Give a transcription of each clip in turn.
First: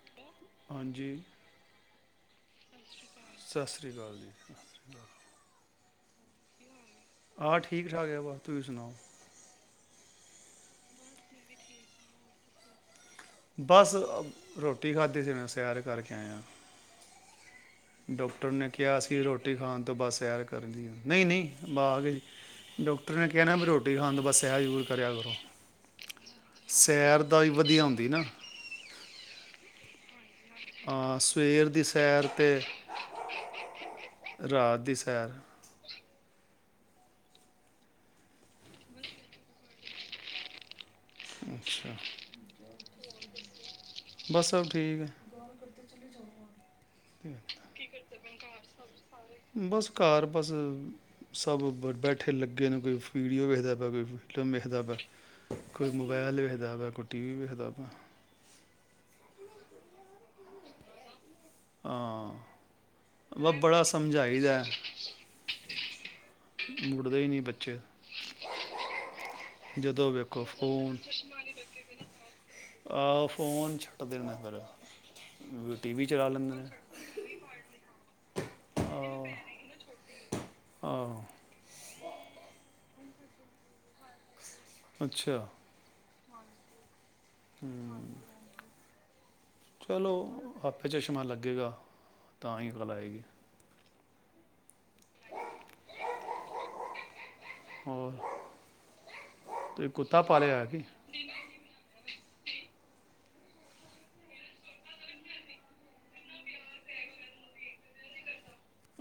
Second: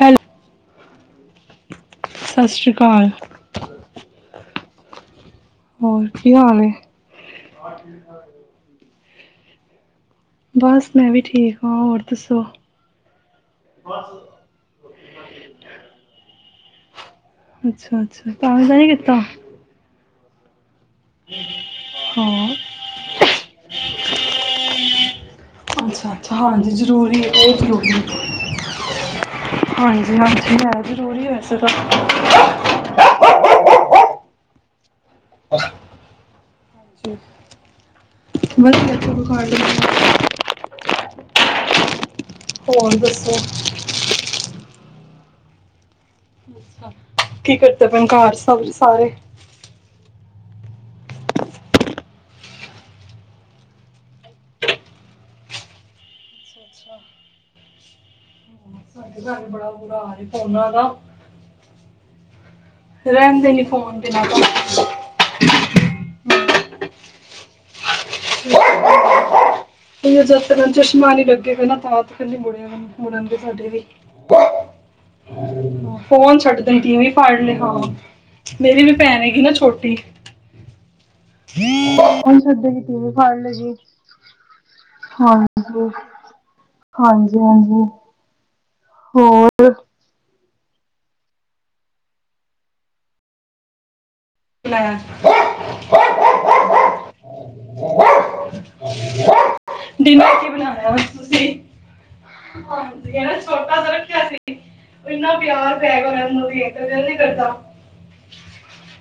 Hello. ਹਾਂਜੀ ਸਤਿ ਸ਼੍ਰੀ ਅਕਾਲ ਸਤਿ ਸ੍ਰੀ ਅਕਾਲ ਜੀ ਹੋਰ ਕੀ ਹਾਲ ਏ ਹਾਂ ਠੀਕ ਠਾਕ ਏ, ਬਸ ਤੁਸੀਂ ਸੁਣਾਓ ਬਸ ਮੈਂ ਵੀ ਠੀਕ ਹਾ ਹੋਰ ਦੱਸੋ ਬਸ ਰੋਟੀ ਖਾਧੀ ਸੀ, ਹੂਣੇ ਸੈਰ ਕਰਕੇ ਆਇਆ ਅੱਛਾ ਅੱਛਾ ਤੰਗ ਡਾਕਟਰ ਨੇ ਤਾਂ ਨਹੀਂ ਕਿਹਾ ਕੀਤਾ ਅਸੀ ਰੋਟੀ ਖਾਣ ਤੋਂ ਬਸ ਤਿਆਰ ਕਰਨਿਆ ਨਹੀਂ ਨਹੀਂ ਬਾਗ ਚ। ਹਾਂ ਡਾਕਟਰ ਨੇ ਕਹਿਆ ਵੀ ਰੋਟੀ ਖਾਣ ਤੋਂ ਬਾਦ ਸੈਰ ਜਰੂਰ ਕਰਿਆ ਕਰੋ। ਅੱਛਾ ਅੱਛਾ ਹਾਂਜੀ ਜ਼ਰੂਰੀ ਸੈਰ ਦਾ ਵੀ ਬਹੁਤ ਵਧੀਆ ਜ਼ਰੂਰੀ ਹੁੰਦੀ ਨਾ। ਹਾਂਜੀ ਹਾਂਜੀ। ਹੈ ਜ਼ਰੂਰੀ ਵੈਸੇ ਤਾਂ ਦੀ ਸੈਰ। ਜੀ ਵਧੀਆ [inaudible] ਅੱਛਾ। ਹੋਰ ਦੱਸੋ? ਬਸ ਸਭ ਠੀਕ ਏ। ਕੀ ਕਰਦੇ ਭਏ ਨੇ ਘਰ ਸਭ ਸਾਰੇ? ਘਰ ਬਸ ਸਭ ਬੈਠੇ ਲੱਗੇ ਨੇ ਕੋਈ ਵੀਡੀਓ ਵੇਖਦਾ ਪਯਾ, ਕੋਈ ਫਿਲਮ ਵੇਖਦਾ ਪਯਾ, ਕੋਈ ਮੋਬਾਇਲ ਅੱਛਾ ਵੇਖਦਾ ਵਾ, ਅੱਛਾ, ਕੋਈ ਟੀਵੀ ਵੇਖਦਾ ਵਾ। ਸਾਡੇ ਘਰ ਹੀ ਫ਼ੋਨਾਂ ਦਾ ਹਾਂ ਰਹਿੰਦੇ ਨੀ ਫੋਨ ਤੇ ਨਾਲ ਮੁੜਦੇ ਹੀ ਨਹੀਂ ਬੱਚੇ ਜ ਤ ਚਸ਼ਮਾ ਨੀ ਲੱਗੇ ਕ ਤਾਂਤੜ ਮੁੜਨਗੇ ਸਾਡੇ ਵੀ ਫੋਨ ਛੱਡ ਦੇਣ ਕਿਵੇਂ ਫੜ ਲ ਹ ਮੇਰੀ ਵੀ ਭੈਣ ਹੈਗੀ ਨਾ ਛੋਟੀ ਹਾਂ ਹਣ ਸਧ ਜ ਕੀਤੀ ਫਣ ਲ ਗੀ ਹਾਂਜੀ ਹਾਂਜੀ ਹਾਂਜੀ ਹੋਰ ਚਲੋ ਆਪੇ ਚਸ਼ਮਾਂ ਲੱਗੇਗਾ ਤਾਂ ਹੀ ਗੱਲ ਆਏਗੀ ਹ ਹਮ ਡਿਨਰ ਕੀ ਬਣਾਣਾ ਤੁਸੀਂ ਹਾਂਜੀ ਛੋਟਾ ਤਾਂ ਰੱਖਿਆ ਸੀ ਇੰਨਾ ਪਿਆਰ ਪੈ ਗਿਆ ਉਹ ਗੱਲ ਨੀ ਕਰਦਾ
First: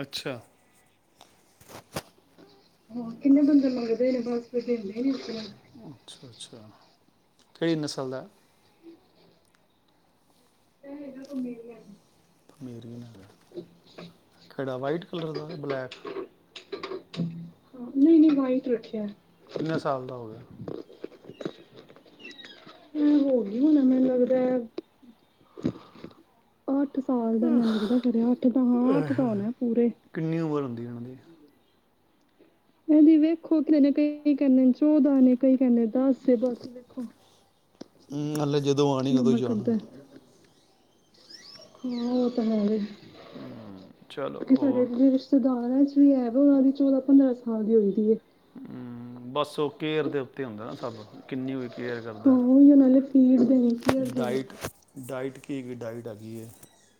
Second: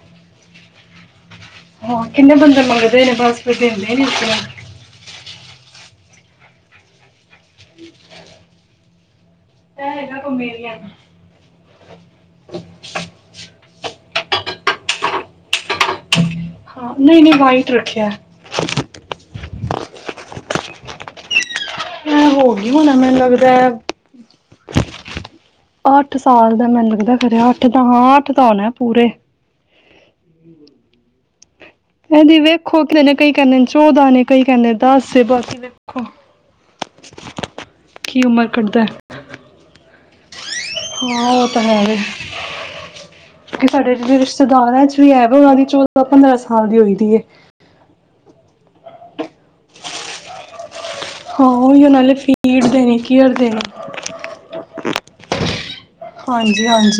ਅੱਛਾ ਹਾਂ ਕਿੰਨੇ ਬੰਦੇ ਮੰਗਦੇਨ ਕਿੰਨੇ ਬਸਪੇਟ ਬੰਦੇ ਦੇਿੰਦੇ ਨੀ ਮੰਗਦੇ ਆਪ ਅੱਛਾ ਅੱਛਾ ਕਿਹੜੀ ਨਸਲ ਦਾ ਇਹ ਕਮੇਰੀਆਂ ਅਮੀਰੀ ਨਾਲ ਕਿਹੜਾ ਵਾਈਟ ਕਲਰ ਦਾ ਬਲੈਕ ਹਾਂ ਨਹੀਂਨੇ ਵਾਈਟ ਰੱਖਿਆ ਕਿੰਨੇ ਸਾਲ ਦਾ ਹੋ ਗਿਆ ਹਮ ਹਮ ਹੋ ਹੋਣਾ ਮੈਨੂੰ ਲਗਦਾ ਅੱਠ ਸਾਲ ਦਾ ਮੈਨੂੰ ਅੱਠ ਲੱਗਦਾ ਸਾਲ ਖਰਿਆ ਅੱਠ ਪੂਨੀ ਤਾਂ ਹਾਂ ਅੱਠ ਤਾਂ ਹੋਣਾ ਪੂਰੇ ਉਰ ਹ ਦੀਵੇ ਕਦੀ ਵੇਖੋ ਕਈ ਕਹਿੰਦੇ ਦਸ ਚੋਦਾਂ ਏ ਨੇ ਕਈ ਬਾਕੀ ਕਹਿੰਦੇ ਵੇਖੋ ਦਸ ਬਸ ਵੇਖੋ ਕੀ ਉਮਰ ਕੱਢਦਾ ਜਦੋਂ ਹ ਹਾਂ ਉਹ ਤਾਂ ਹੈ ਕਿ ਸਾਡੇ ਜਿਹੜੇ ਸਾਡੇ ਰਿਸ਼ਤੇਦਾਰਾਂ ਚ ਜਿਹ ਵੀ ਹੈ ਵੇ ਉਹਨਾਂ ਰਿਸ਼ਤੇਦਾਰ ਦੀ ਚੌਦਾਂ ਪੰਦਰਾਂ ਉਹਨਾਂ ਸਾਲ ਦੀ ਹੋਈ ਚੋਦਾਂ ਏ ਪੰਦਰਾਂ ਸਾਲ ਦੀ ਹੋਈ ਦੀ ਹੈ ਹਮ ਬਸ ਉਹ ਕੇਰ ਦੇ ਉੱਤੇ ਹੁੰਦਾ ਨਾ ਸਭ ਹਾਂ ਕਿੰਨੀ ਹੋਏ ਉਹੀ ਕਰਦੀ ਨਾਲੇ ਫੀਡ ਦੇਣੀ ਕੇਅਰ ਦੇਣੀ ਜ਼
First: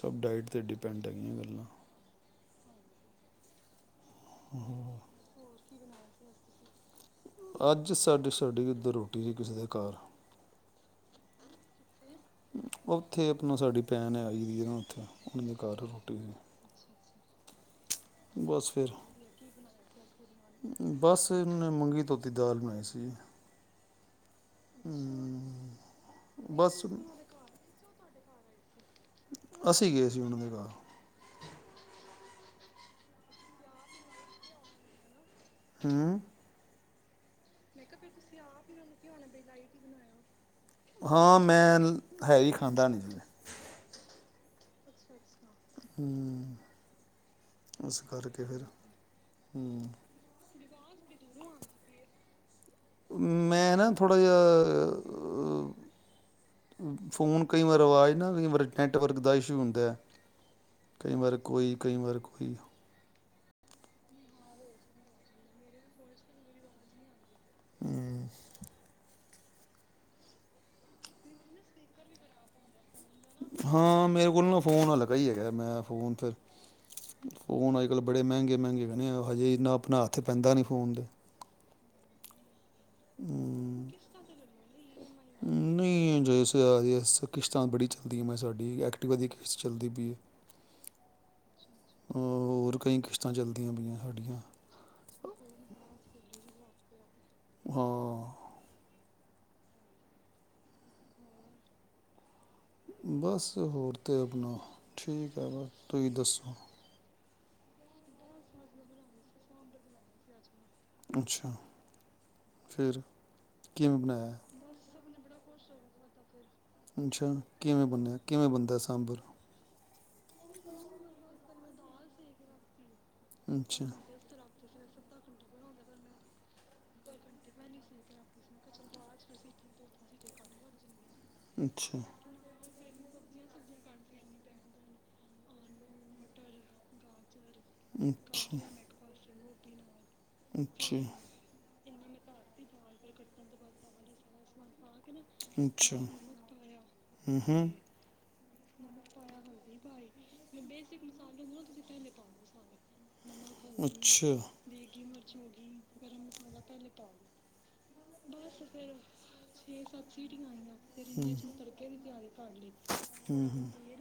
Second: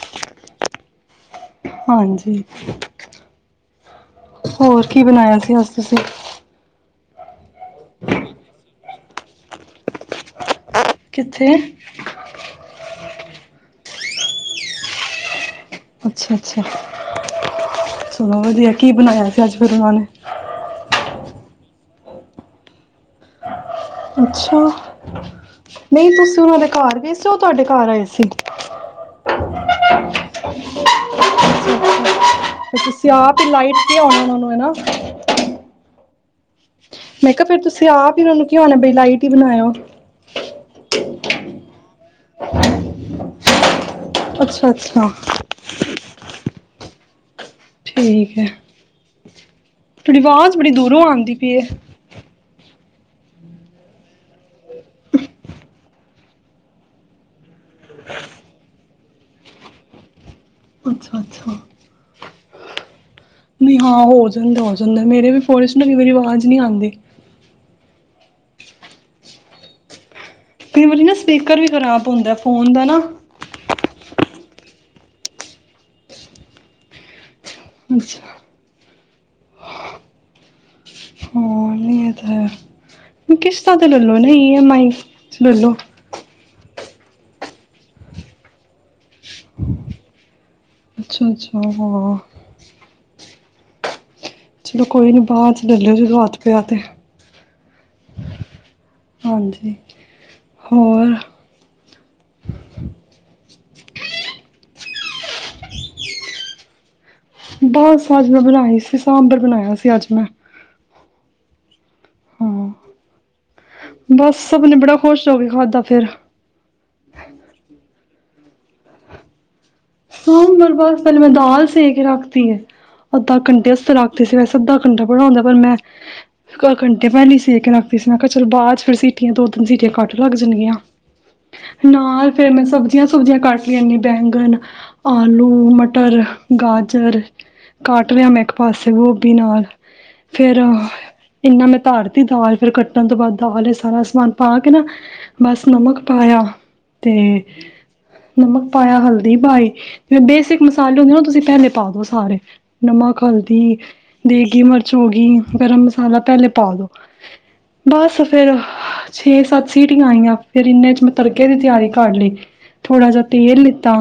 ਸਭ ਡਾਇਟ 'ਤੇ ਡਿਪੈਂਡ ਹੈਗੀਆਂ ਹਾਂਜੀ ਹੋਰ ਕੀ ਬਣਾਇਆ ਸੀ ਅ ਤੁਸੀਂ ਅੱਜ ਸਾਡੀੇ ਸਾਡੀੇ ਇੱਧਰੋਂ ਟੀ ਕਿਸੇ ਦੇ ਕਿੱਥੇ ਉੱਥੇ ਆਪਣਾ ਸਾਡੀ ਭੈਣ ਆਈ ਹੈ ਨਾ ਉੱਥੇ ਆਪਣੇ ਘਰ ਰੋਟੀ ਅੱਛਾ ਅੱਛਾ ਚਲੋ ਵਧੀਆ ਕੀ ਬਣਾਇਆ ਸੀ ਅੱਜ ਫਿਰ ਓਨਾਂ ਨੇ? ਉਹ ਨੇ ਮੰਗੀ ਧੋਤੀ ਦਾਲ ਬਣਾਈ ਸੀ ਅੱਛਾ ਨਹੀਂ ਤੁਸੀਂ ਉਹਨਾਂ ਦੇ ਘਰ ਗਏ ਸੀ ਉਹ ਤੁਹਾਡੇ ਘਰ ਆਏ ਸੀ ਅਸੀਂ ਗਏ ਸੀ ਉਨਾ ਦੇ ਹ [unintelligible] ਅੱਛਾ ਅੱਛਾ ਤੁਸੀਂ ਆਹ ਲਾਈਟ ਤੇ ਆਉਣਾ ਉਹਨਾ ਨੂੰ ਹਨਾ ਹਮ ਫੇਰ ਤੁਸੀਂ ਆ ਵੀ ਉਹਨ ਨੂੰ ਕਿਉਂਣਾ ਬਈ ਲਾਈਟ ਹੀ ਬਣਾਇਓ ਹਾਂ ਮੈ ਨੀ ਹੈਵੀ ਖਾਂਦਾ ਨਹੀ ਅੱਛਾ ਅੱਛਾ ਹਮ ਉਸ ਠੀਕ ਕਰਕੇ ਹੈ ਫਿਰ ਹਮ ਤੁਹਾਡੀ ਆਵਾਜ਼ ਬੜੀ ਦੂਰੋਂ ਆਉਂਦੀ ਪਈ ਹੈ ਮੈਂ ਨਾ ਥੋੜ੍ਹਾ ਜਿਹਾ ਫੋਨ ਕਈ ਵਾਰ ਅਵਾਜ਼ ਨਾ ਕਈ ਵਾਰ ਨੈੱਟਵਰਕ ਦਾ ਇਸ਼ੂ ਹੁੰਦਾ ਹੈ ਕਈ ਅੱਛਾ ਵਾਰ ਕੋਈ ਕਈ ਵਾਰ ਹਮ ਨਹੀ, ਹਾਂ ਹੋ ਜਾਂਦਾ, ਹੋ ਜਾਂਦਾ, ਮੇਰੇ ਵੀ ਫੋਨ ਵਿਚ ਨਾ ਕਈ ਵਾਰੀ ਆਵਾਜ ਨਈ ਆਂਦੀ। ਕਈ ਵਾਰੀ ਨਾ ਸਪੀਕਰ ਵੀ ਖਰਾਬ ਹੁੰਦਾ ਫੋਨ ਦਾ ਨਾ। ਹਾਂ, ਮੇਰੇ ਕੋਲ ਨਾ ਫੋਨ ਹਲਕਾ ਹੀ ਹੈਗਾ, ਮੈਂ ਫੋਨ ਫਿਰ ਫੋਨ ਅਜੱ-ਕੱਲ ਬੜੇ ਅੱਛਾ ਮੈਂਗੇ, ਮੈਂਗੇ ਨੇ, ਹਜੇ ਇੰਨਾ ਆਪਣਾ ਹੱਥ ਪੈਂਦਾ ਨੀ ਫੋਨ ਦੇ। ਹਾਂ, ਨੀ ਏ ਤੇ ਹੈ। ਕਿਸਤਾਂ ਤੇ ਲਲੋ ਨਾ, ਈ ਐਮ ਆਈ ਲਲੌ ਬਸ ਕਿਸ਼ਤਾਂ ਬੜੀ ਚੱਲਦੀਆ, ਮੈਂ ਸਾਡੀ ਐਕਟੀਵਾ ਦੀ ਕਿਸ਼ਤ ਚੱਲਦੀ ਪਈ ਏ। ਅੱਛਾ, ਅੱਛਾ, ਹਾਂ। ਆ ਪਈਆ ਚਲੋ ਕੋਈ ਨੀ ਬਾਦ ਚ ਲਲੌ ਜਦੋ ਹੱਥ ਪੇਆ ਤੇ। ਹਾਂ। ਹਾਂਜੀ, ਹੋਰ? ਹੋਰ ਤੇ ਅਪਣਾ ਠੀਕ ਐ ਬਸ, ਤੁਹੀ ਦੱਸੋ? ਬਸ ਅੱਜ ਮੈਂ ਬਨਾਈ ਸੀ, ਸਾਂਬਰ ਬਨਾਇਆ ਸੀ ਅੱਜ ਮੈਂ। ਅੱਛਾ, ਫੇਰ ਬਸ ਸਭ ਨੇ ਬੜਾ ਖੁਸ਼ ਚੋਂ ਵੀ ਖਾਧਦਾ ਫੇਰ ਅੱਛਾ ਕਿਵੇਂ ਬਣਿਆ ਕਿਵੇਂ ਬਣਦਾ ਸਾਂਭਰ ਸਾਂਬਰ ਬਸ ਪਹਿਲੇ ਮੈਂ ਦਾਲ ਸੇ ਕੇ ਰੱਖਤੀ ਹ ਅੱਧਾ ਘੰਟੇ ਅਸ ਰਖਦੇ ਸੀ ਵੈੇ ਸਿੱਧਾ ਕੰੰਟਾ ਬੜਉਂਦਾ ਪਰ ਮੈਂਹ ਘੰਟੇ ਮੈਂ ਨੀ ਸੀੇ ਕੇ ਲਗਦੀ ਸੀ ਮ ਕਿਹਾ ਚਲੋ ਬਾਅਦ ਚ ਫਿਰ ਸੀਟੀਆਂ ਦੋ ਤਿੰਨ ਸੀਟੀਆਂ ਕੱਟ ਲੱਗ ਜਾਣਗੀਆਂ ਨਾਲ ਫੇਿਰ ਮੈਂ ਸਭ ਸਜ਼ੀਆਂ ਸਬਜ਼ੀਆਂ ਕੱਟ ਲੈਂਦੇ ਬੈਂਗਨ ਆਲੂ ਮਟਰ ਗਾਜਰ ਕੱਟ ਰਿਹਾ ਮੈਂ ਇੱਕ ਪਾਸੇ ਗੋਭੀ ਨਾਲ ਫੇਰ ਇੰਨਾ ਮਤ ਧਰਤੀ ਦਾਲ ਫੇਰ ਕੱਟਣ ਤੋਂ ਬਾਅਦ ਦਾਲ ਇਹ ਸਾਰਾ ਸਮਾਨ ਪਾ ਕੇ ਨਾ ਬਸ ਨਮਕ ਪਾਇਆ ਤੇ ਨਮਕ ਪਾਇਆ ਹਲਦੀ ਪਾਈ ਹ ਜਿ ਬੇਸਿਕ ਮਸਾਲੇ ਹੁੰਦੇ ਨਾ ਤੁਸੀਂ ਪਹਿਲੇ ਪਾ ਦੋ ਸਾਰੇ ਨਮਕ ਹਲਦੀ ਦੇਗੀ ਮਿਰਚ ਹੋ ਗਈ ਗਰਮ ਮਸਾਲਾ ਪਹਿਲੇ ਪਾ ਦੋ ਬਸ ਫੇਿਰ ਛੇ ਸੱਤ ਸੀਟੀਆਂ ਆਈਆਂ ਫੇਰ ਇਹਨਾਂ ਚ ਮੈਂ ਤੜਕੇ ਦੀ ਤਿਆਰੀ ਕਰ ਲਈ ਥੋੜ੍ਹਾ ਜਿਹਾ ਤੇਲ ਲਿੱਤਾ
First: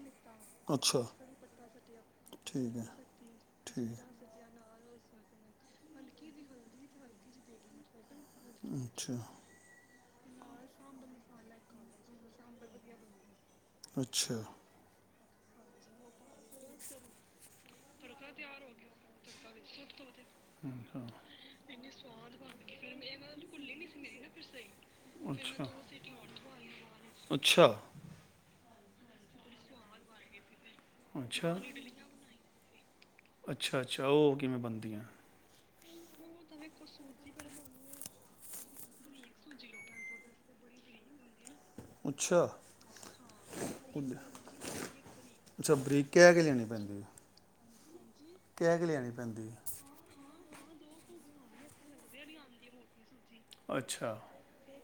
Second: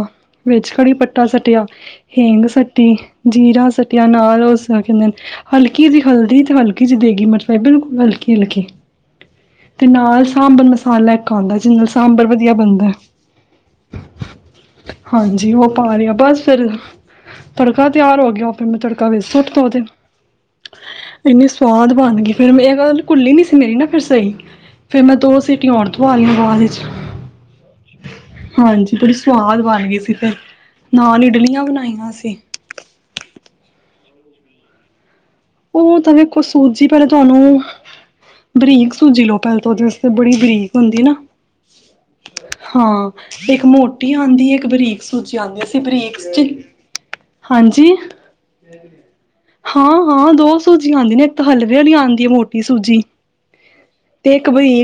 ਘੜੀ ਪ ਸੱਟਿਆ ਹੇਂਗ ਸੱਟੀ ਜੀਰਾ ਸੱਟਿਆ ਨਾਲ ਉਸ ਕਹਿੰਦੇ ਨੇ ਹਲਕੀ ਜ ਹਲਦੀ, ਤੇ ਹਲਕੀ ਚ ਦੇੱਗੀ ਮਿਰਚ, ਈ ਬਿਲਕੁਲ ਹਲਕੀ ਖੇਲ ਕੇ ਤੇ ਨਾਲ ਸਾਂਬਰ ਮਸਾਲਾ ਇੱਕ ਆਉਂਦਾ, ਜਿਨਾ ਨਾਲ ਸਾਂਬਰ ਵਧੀਆ ਬਣਦਾ। ਹਾਂਜੀ, ਉਹ ਪਾ ਰਿਹਾ ਬਸ। ਫਿਰ ਤੜਕਾ ਤਿਆਰ ਹੋ ਗਿਆ, ਫਿਰ ਮੈਂ ਤੜਕਾ ਵੇ ਸੁੱਟ ਤਾ, ਉਹਦੇ ਇੰਨੀ ਸਵਾਦ ਬਣ ਗਈ ਫਿਰ ਮੈ ਇਹ ਘੁੱਲੀ ਨੀ ਸੀ, ਮੇਰੀ ਨਾ ਫਿਰ ਸਹੀ ਫਿਰ ਮੈਂ ਦੋ ਸੀਟੀਆਂ ਓਰ ਧਆਲਈਆਂ, ਬਾਅਦ ਵਿੱਚ ਹਾਂਜੀ। ਬੜੀ ਸਵਾਦ ਬਣ ਗਈ। ਸੀ ਤਾਂ ਨਾਲ ਇਡਲੀਆਂ ਬਨਾਈਆਂ ਸੀ। ਅੱਛਾ -ਅੱਛਾ ਉਹ ਕਿਵੇਂ ਬਣਦੀਆਂ? ਉਹ ਤ ਕੋ ਸੂਜੀ ਪਹਿਲੇ ਤੁਹਾਨੂੰ ਬਰੀਕ ਸੂਜੀ ਲਓ, ਪਹਿਲ ਤਾਂ ਉਹਦੇ ਵਾਸਤੇ ਬੜੀ ਬਰੀਕ ਹੁੰਦੀ ਨਾ? ਹਾਂ ਇੱਕ ਮੋਟੀ ਆਉਂਦੀਏ, ਇੱਕ ਬਰੀਕ ਸੂਜੀ ਆਉਂਦੀ, ਅਸੀਂ ਬਰੀਕ ਚ ਹਾਂਜੀ ਜੀ। ਕੈ ਕੇ ਲੈਣੀ ਪੈਂਦੀ। ਹਾਂ ਦੋ ਸੂਜੀਆਂ ਆਉਂਦੀ ਨੇ, ਇੱਕ ਤਾਂ ਹਲਵੇ ਵਾਲੀ ਆਉਂਦੀ ਹੈ ਮੋਟੀ ਸੂਜੀ। ਅੱਛਾ।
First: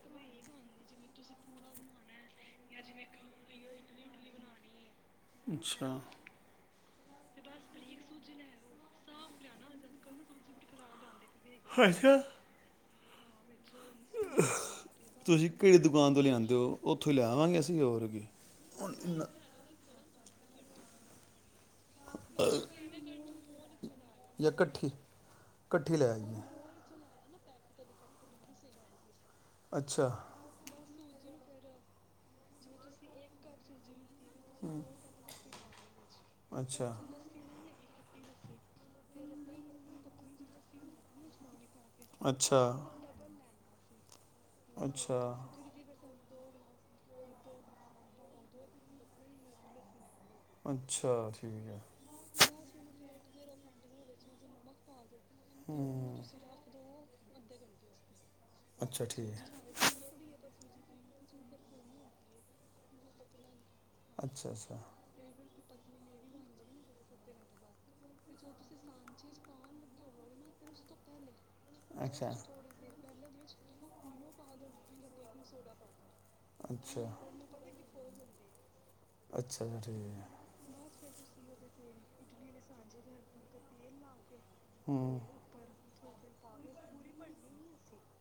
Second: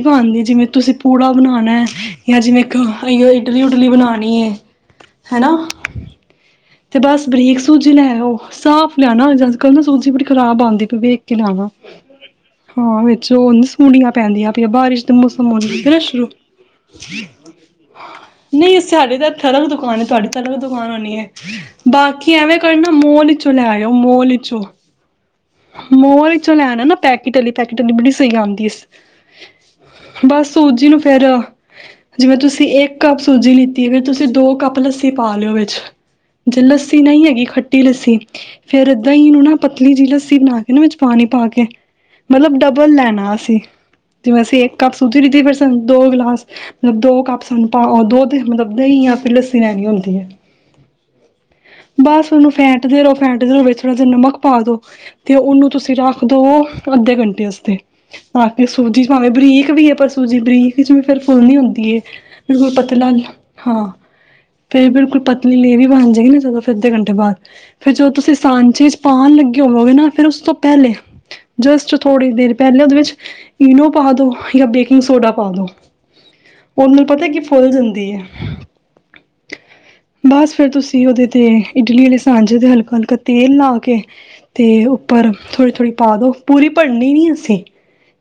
ਪਾਉਂਦੀ ਜਿਵੇਂ ਤੁਸੀਂ ਪੂੜਾ ਬਣਾਉਣਾ ਐ, ਜਾਂ ਜਿਵੇਂ ਇਡਲੀ ਉਡਲੀ ਬਣਾਉਣੀ ਹੈ। ਅੱਛਾ। ਤੇ ਬਸ ਬਰੀਕ ਸੂਜੀ ਲੈਓ, ਸਾਫ਼ ਲੈਣਾ ਕੱਲ ਸੂਜੀ ਬੜੀ ਖਰਾਬ ਆਉਂਦੀ, ਪਖ ਕਿਾ ਹਾਂ [inaudible] ਜੋੋਨਸ ਪੜੀਆਂ ਪੈਂਦੀਆਂ ਪ ਬਾਰਿਸ਼ ਦੇ ਮੌਸਮ ਆ ਫ ਨਾ ਸ਼ੁਰੂ ਨਹੀਂ ਸਾਡੇ ਦੇ ਹੱਥਾਂ ਰ ਦੁਕਾਨ ਤੁਹਾਡੀ ਤੁਹਾਨੂੰ ਵੀ ਦੁਕਾਨ ਹੋਣੀ ਹੈ? ਬਾਕੀ ਐਵੇਂ ਕਰਨਾ, ਮੋਹਲ ਚੋਂ ਲੈ ਆਇਓ ਮੋਲੋਂਚੋ ਮੋਲ ਚੋ ਲਿਆਣਾ ਨਾ ਪੈਕੇਟ ਵਾਲੀ, ਪੈਕੇਟੀ ਬੜੀ ਸਹੀ ਆਉਦੀ ਇਸ ਬਸ ਸੂਜੀ ਨੂੰ ਫੇਰ, ਜਿਵੇਂ ਤੁਸੀਂ ਇੱਕ ਕੱਪ ਸੂਜੀ ਲਿੱਤੀ ਹੈ। ਤੁਸੀਂ ਦੋ ਕੱਪ ਲੱਸੀ ਪਾ ਲਿਓ ਵਿੱਚ। ਅੱਛ ਜੇ ਲੱਸੀ ਨਹੀਂ ਹੈਗੀ ਖੱਟ ਖੱਟੀ ਲੱਸੀ, ਫੇਰ ਏਦਾਂ ਹੀ ਨੂੰ ਨਾ ਪਤਲੀ ਜਿਹੀ ਲੱਸੀ ਬਣਾ ਕੇ ਵਿੱਚ ਪਾਣੀ ਪਾ ਕੇ ਮਤਲਬ ਡਬਲ ਲੈਣਾ ਅਸੀਂ ਜਿਵੇਂ ਅਸੀਂ ਇੱਕ ਕੱਪ ਸੁੱਧੀਤੀ ਫਿਰ ਸਾਨੂੰ ਦੋ ਗਲਾਸ ਮਤਲਬ ਦੋ ਕੱਪ ਸਾਨੂੰ ਪਾ ਦੋ ਮਤਲਬ ਦਹੀਂ ਜਾਂ ਫਿਰ ਲੱਸੀ ਲੈਣੀ ਹੁੰਦੀ ਹੈ ਬਸ ਉਹਨੂੰ ਫੈਂਟਦੇ ਰੋ ਪੈਂਡ ਵਿੱਚ ਥੋ੍ਹ ਜੇ ਨਮਕ ਪਾ ਦੋ ਅਤੇ ਉਹਨੂੰ ਤੁਸੀਂ ਰੱਖ ਦਿਉ ਅੱਧੇ ਘੰਟੇਸਤੇ ਆ ਕੇ ਸੂਜੀ ਭਾਵੇਂ ਬਰੀਕ ਵੀ ਹੈ ਪਰ ਸੂਜੀ ਬਰੀਕ ਚ ਫੇਿਰ ਫੁੱਲ ਨੀ ਆਉਦੀ ਹੈ ਮੇਰੇ ਕੋਲ ਪਤਾ ਲਾ ਹਾਂ ਫਿਰ ਬਿਲਕੁਲ ਪਤਾ ਆਪਣੀ ਲੇਵ ਵੀ ਬਣ ਜਾਏਗੀ ਨਾ ਜਦ ਫਿਰ ਅੱਧੇ ਘੰਟੇ ਬਾਅਦ ਫੇਰ ਜਦੋਂ ਤੁਸੀਂ ਸਾਂਝੇ ਚ ਆ ਲੱਗੇ ਹੋਵੋਗੇ ਨਾ ਫਿਰ ਉਸ ਤੋਂ ਪਹਿਲੇ ਜਸਟ ਥੋੜੀ ਦੇਰ ਪਹਿਲੇ ਉਹਦੇ ਵਿੱਚ ਇਨੋ ਪਾ ਦੋ ਜਾਂ ਬੇਕਿੰਗ ਸੋਡਾ ਪਾ ਦੋ ਉਹ ਮੈਨੂੰ ਪਤਾ ਕਿ ਫੁੱਲ ਜਾਂਦੀ ਹੈ ਬਸ ਫਿਰ ਤੁਸੀਂ ਉਹਦੇ ਤੇ ਇਡਲੀ ਵਾਲੇ ਸਾਂਝੇ ਤੇ ਹਲਕਾ ਤੀਏ ਤੇ ਉੱਪਰ ਥੋੜ੍ਹੀ ਥੋੜ੍ਹੀ ਪਾ ਦੋ ਪੂਰੀ ਭਰਨੀ ਨੀ ਅਸੀਂ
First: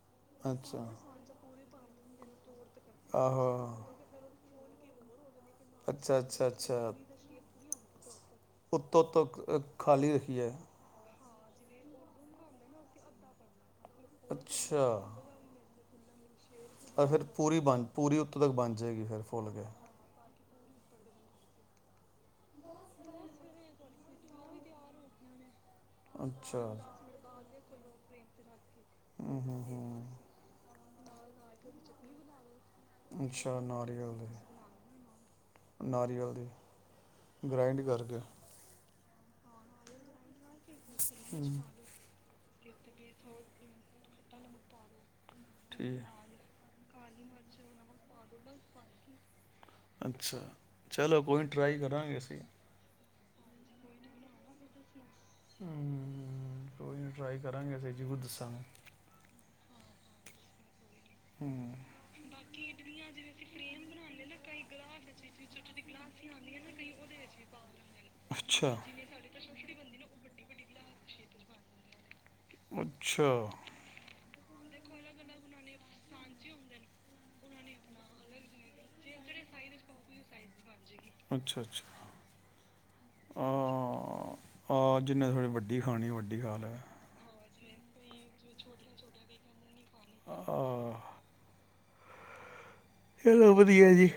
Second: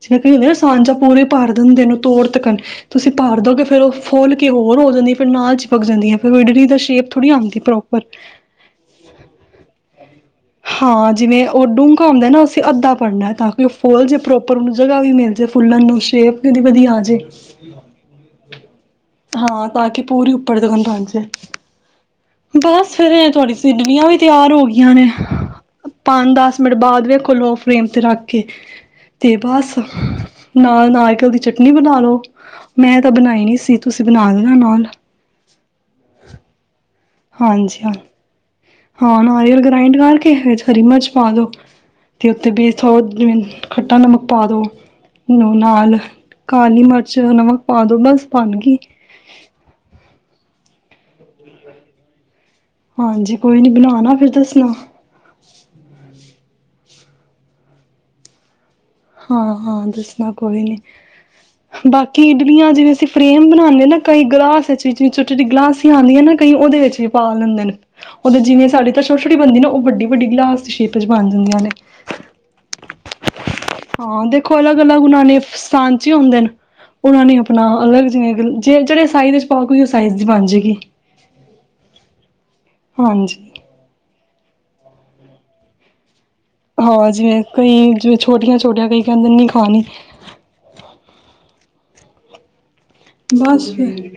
ਜਿਵੇਂ ਕ ਹੁੰਦੇ ਨਾ ਸਾਂਝਾ ਪੂਰੇ ਭਰ ਦਿੰਦੇ ਨੂੰ ਤੋੜ ਤਕਣ ਤੁਸੀਂ ਭਰ ਦੋਗੇ ਫੇਰ ਉਹ ਫੋਲ ਕੇ ਹੋਰ ਦਨੀੀ ਫਿਰ ਨਾਲਚ ਪੱਕ ਜਾਂਦੀ ਫਿਰ ਵਿਡਲੀ ਦੀ ਸ਼ੇਪ ਥੋੜ੍ਹੀ ਆਉਦੀ ਪ੍ਰੋਪ ਪਰ ਉੱਤੋਂ ਉੱਤ ਖਾਲੀ ਰੱਖੀ ਹੈ ਹਾਂ ਜਿਵੇਂ ਉਹ ਡੂੰਘ ਆਉਂਦਾ ਨਾ ਅਸੀਂ ਅੱਾੜ੍ਹਨਾ ਤਾਂ ਫੋਲ ਜੇ ਪ੍ਰੋਪਰਨੂੰ ਜਗ੍ਹਾ ਵੀ ਮਿਲ ਜਾ ਫੁੱਲਾਂ ਨੂੰ ਸ਼ੇਪ ਵੀ ਉਹਦੀ ਵਧੀਆ ਆ ਜੇ ਫਿਰ ਪੂਰੀ ਬਣ ਪੂਰੀ ਉੱਥੋਂ ਤੱਕ ਬਣ ਜਾਏਗੀ ਫਿਰ ਫੁੱਲ ਕੇ ੱਪੜੇ ਦਖਣ ਪੰਜਛ ਬਸ ਫਿਰ ਤੁਹਾਡੀ ਸਿਡਵੀਆਂ ਵੀ ਤਿਆਰ ਹੋ ਗਈਆਂ ਨੇ ਪੰਜ ਦਸ ਮਿੰਟ ਬਾਅਦ ਵਖੋਲੋ ਪ੍ਰੇਮ ਤੇ ਰੱਖ ਕੇ ਤੇ ਬਸ ਨਾ ਨਾ ਅੱਜਕੱਲ੍ਹ ਦੀ ਚਟਨੀ ਬਣਾ ਲੋ ਮੈਂ ਤਾਂ ਬਣਾਈ ਨੀ ਸੀ ਤੁਸੀਂ ਬਣਾ ਦੇਣਾ ਨਾਲ ਗ੍ਰਾਈੰਡ ਹਾਂਜੀ ਹਾਂ ਕਰਕੇ ਹਾਂ ਨਾਰੀਅਲ ਗ੍ਰਾਇੰਡ ਕਰਕੇ ਹਰੀ ਮਿਰਚ ਪਾ ਦੋ ਤੇ ਉੱਥੇ ਬੇ ਸਥੋਨ ਖੱਟਾ ਨਮਕ ਪਾ ਦੋ ਨਾਲ ਕਾਲੀ ਮਿਰਚ ਨਮਕ ਪਾ ਦੋ ਬਸ ਬਣ ਗਈ ਚਲੋ ਕੋਈ ਟਰਾਈ ਕਰਾਂਗੇ ਅਸੀਂ ਹਾਂਜੀ ਕੋਈ ਨੀ ਬਣਾਣਾ ਫਿਰ ਦੱਸਣਾ ਹਮਮ ਚੋ ਟਰਾਈ ਕਰਾਂਗੇ ਜ਼ਰੂਰ ਦੱਸਾਂਗੇੈਂ ਹਾਂ ਹਾਂ ਦੱਸਣਾ ਕੋਈ ਨੀ ਬਾਕੀ ਇਡਲੀਆਂ ਜਿਵੇਂ ਅਸੀਂ ਫਰੇਮ ਬਣਾਉਂਦੇ ਨਾ ਕਈ ਗਿਲਾਸਿਵੇ ਛੋਟੀ ਛੋਟੀ ਗਲਾਸੀਆਂ ਆਉਂਦੀਆਂ ਨਾ ਕਈ ਉਹਦੇ ਵਿੱਚ ਵੀ ਪਾ ਲੈਂਦੇ ਨੇ ਉਹਦੇ ਜਿਵੇਂ ਸਾਡੀ ਤਾਂ ਛੋਟੀ ਛੋਟੀ ਬਣਦੀ ਨਾ ਉਹ ਵੱਡੀ ਵੱਡੀ ਗਲਾਸ ਦੀ ਸ਼ੇਪ ਚ ਬਣ ਜਾਂਦੀਆਂ ਨੇ ਉਹਦੇਖੋਲ ਅ ਅਲੱਗ ਉਹਨਾਂ ਨੇ ਸਾਂਝੇ ਹੁੰਦੇ ਨੇ ਉਹਨਾਂ ਨੇ ਆਪਣਾ ਅਲੱਗ ਜਿਵੇਂ ਜੇਿਹੜੇ ਸਾਈਜ਼ ਵਿੱਚ ਪਾ ਸਪੋਕੋ ਸਾਈਜ਼ ਬਣ ਜਾਏਗੀ ਹਾਂਜੀ ਹਾਂ ਜਿੰਨੇ ਥੋੜੀ ਵੱਡੀ ਖਾਣੀ ਵੱਡੀ ਜੀਹਾ ਹਾਂ ਜਿਵੇਂ ਕਈ ਜ ਛੋਟੀਆਂ ਛੋਟੀਆਂ ਕਈ ਕਹਿੰਦੇ ਨਹੀਂ ਖਾਣੀ ਆਹਾ ਬਸ ਫਿਰ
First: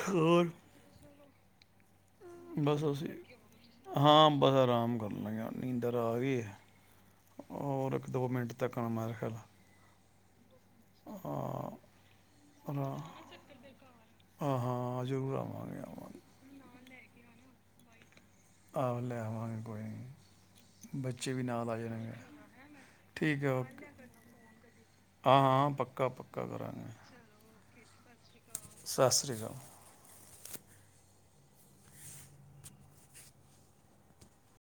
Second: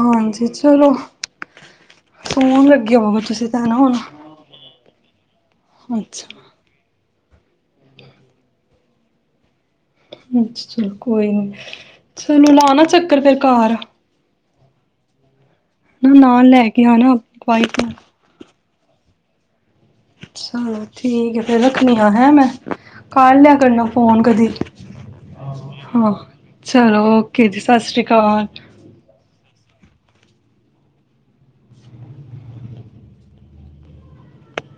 ਹਾਂਜੀ ਚਲੋ ਸੋਣ ਲੱਗਿਆ ਵ ਤੁਸੀਂ ਤਾਂ ਨਾ ਹੁਣ ਮੈਂ ਕਿਹਾ ਨੀਦਰ ਆ ਗਈ ਅੱਛਾ। ਏ ਹੋਰ ਇੱਕ ਦੋ ਮਿੰਟ ਤੱਕ ਆ ਫਿਲਹਾਲ ਅੱਛ ਚਲੋ ਕੋਈ ਨੀ ਚਲੋ ਲਾ ਨਾ ਚੱਕਰ ਫੇਿਰ ਘਰ ਹਾਂ ਹਾਂ ਆ ਜੂਆ ਮੈਂ ਨਾਲ ਲੈ ਕੇ ਆਣਾ ਵਾਈਫ ਨੂੰ ਆ ਹੋ ਲੈ ਆਵਾਂਗੇ ਚਲੋ ਠੀਕ ਹੈ ਫਿਰ ਰੱਖਣੀ ਆ ਹੈ ਮੈਂ ਕਰ ਲਿਆ ਕਰਨਾ ਫੋਨ ਕਦੀ ਹਾਂ ਚਲੋ ਓਕੇ ਜੀ ਸਤਿ ਸ੍ਰੀ ਸਤਿ ਸ਼੍ਰੀ ਅਕਾਲ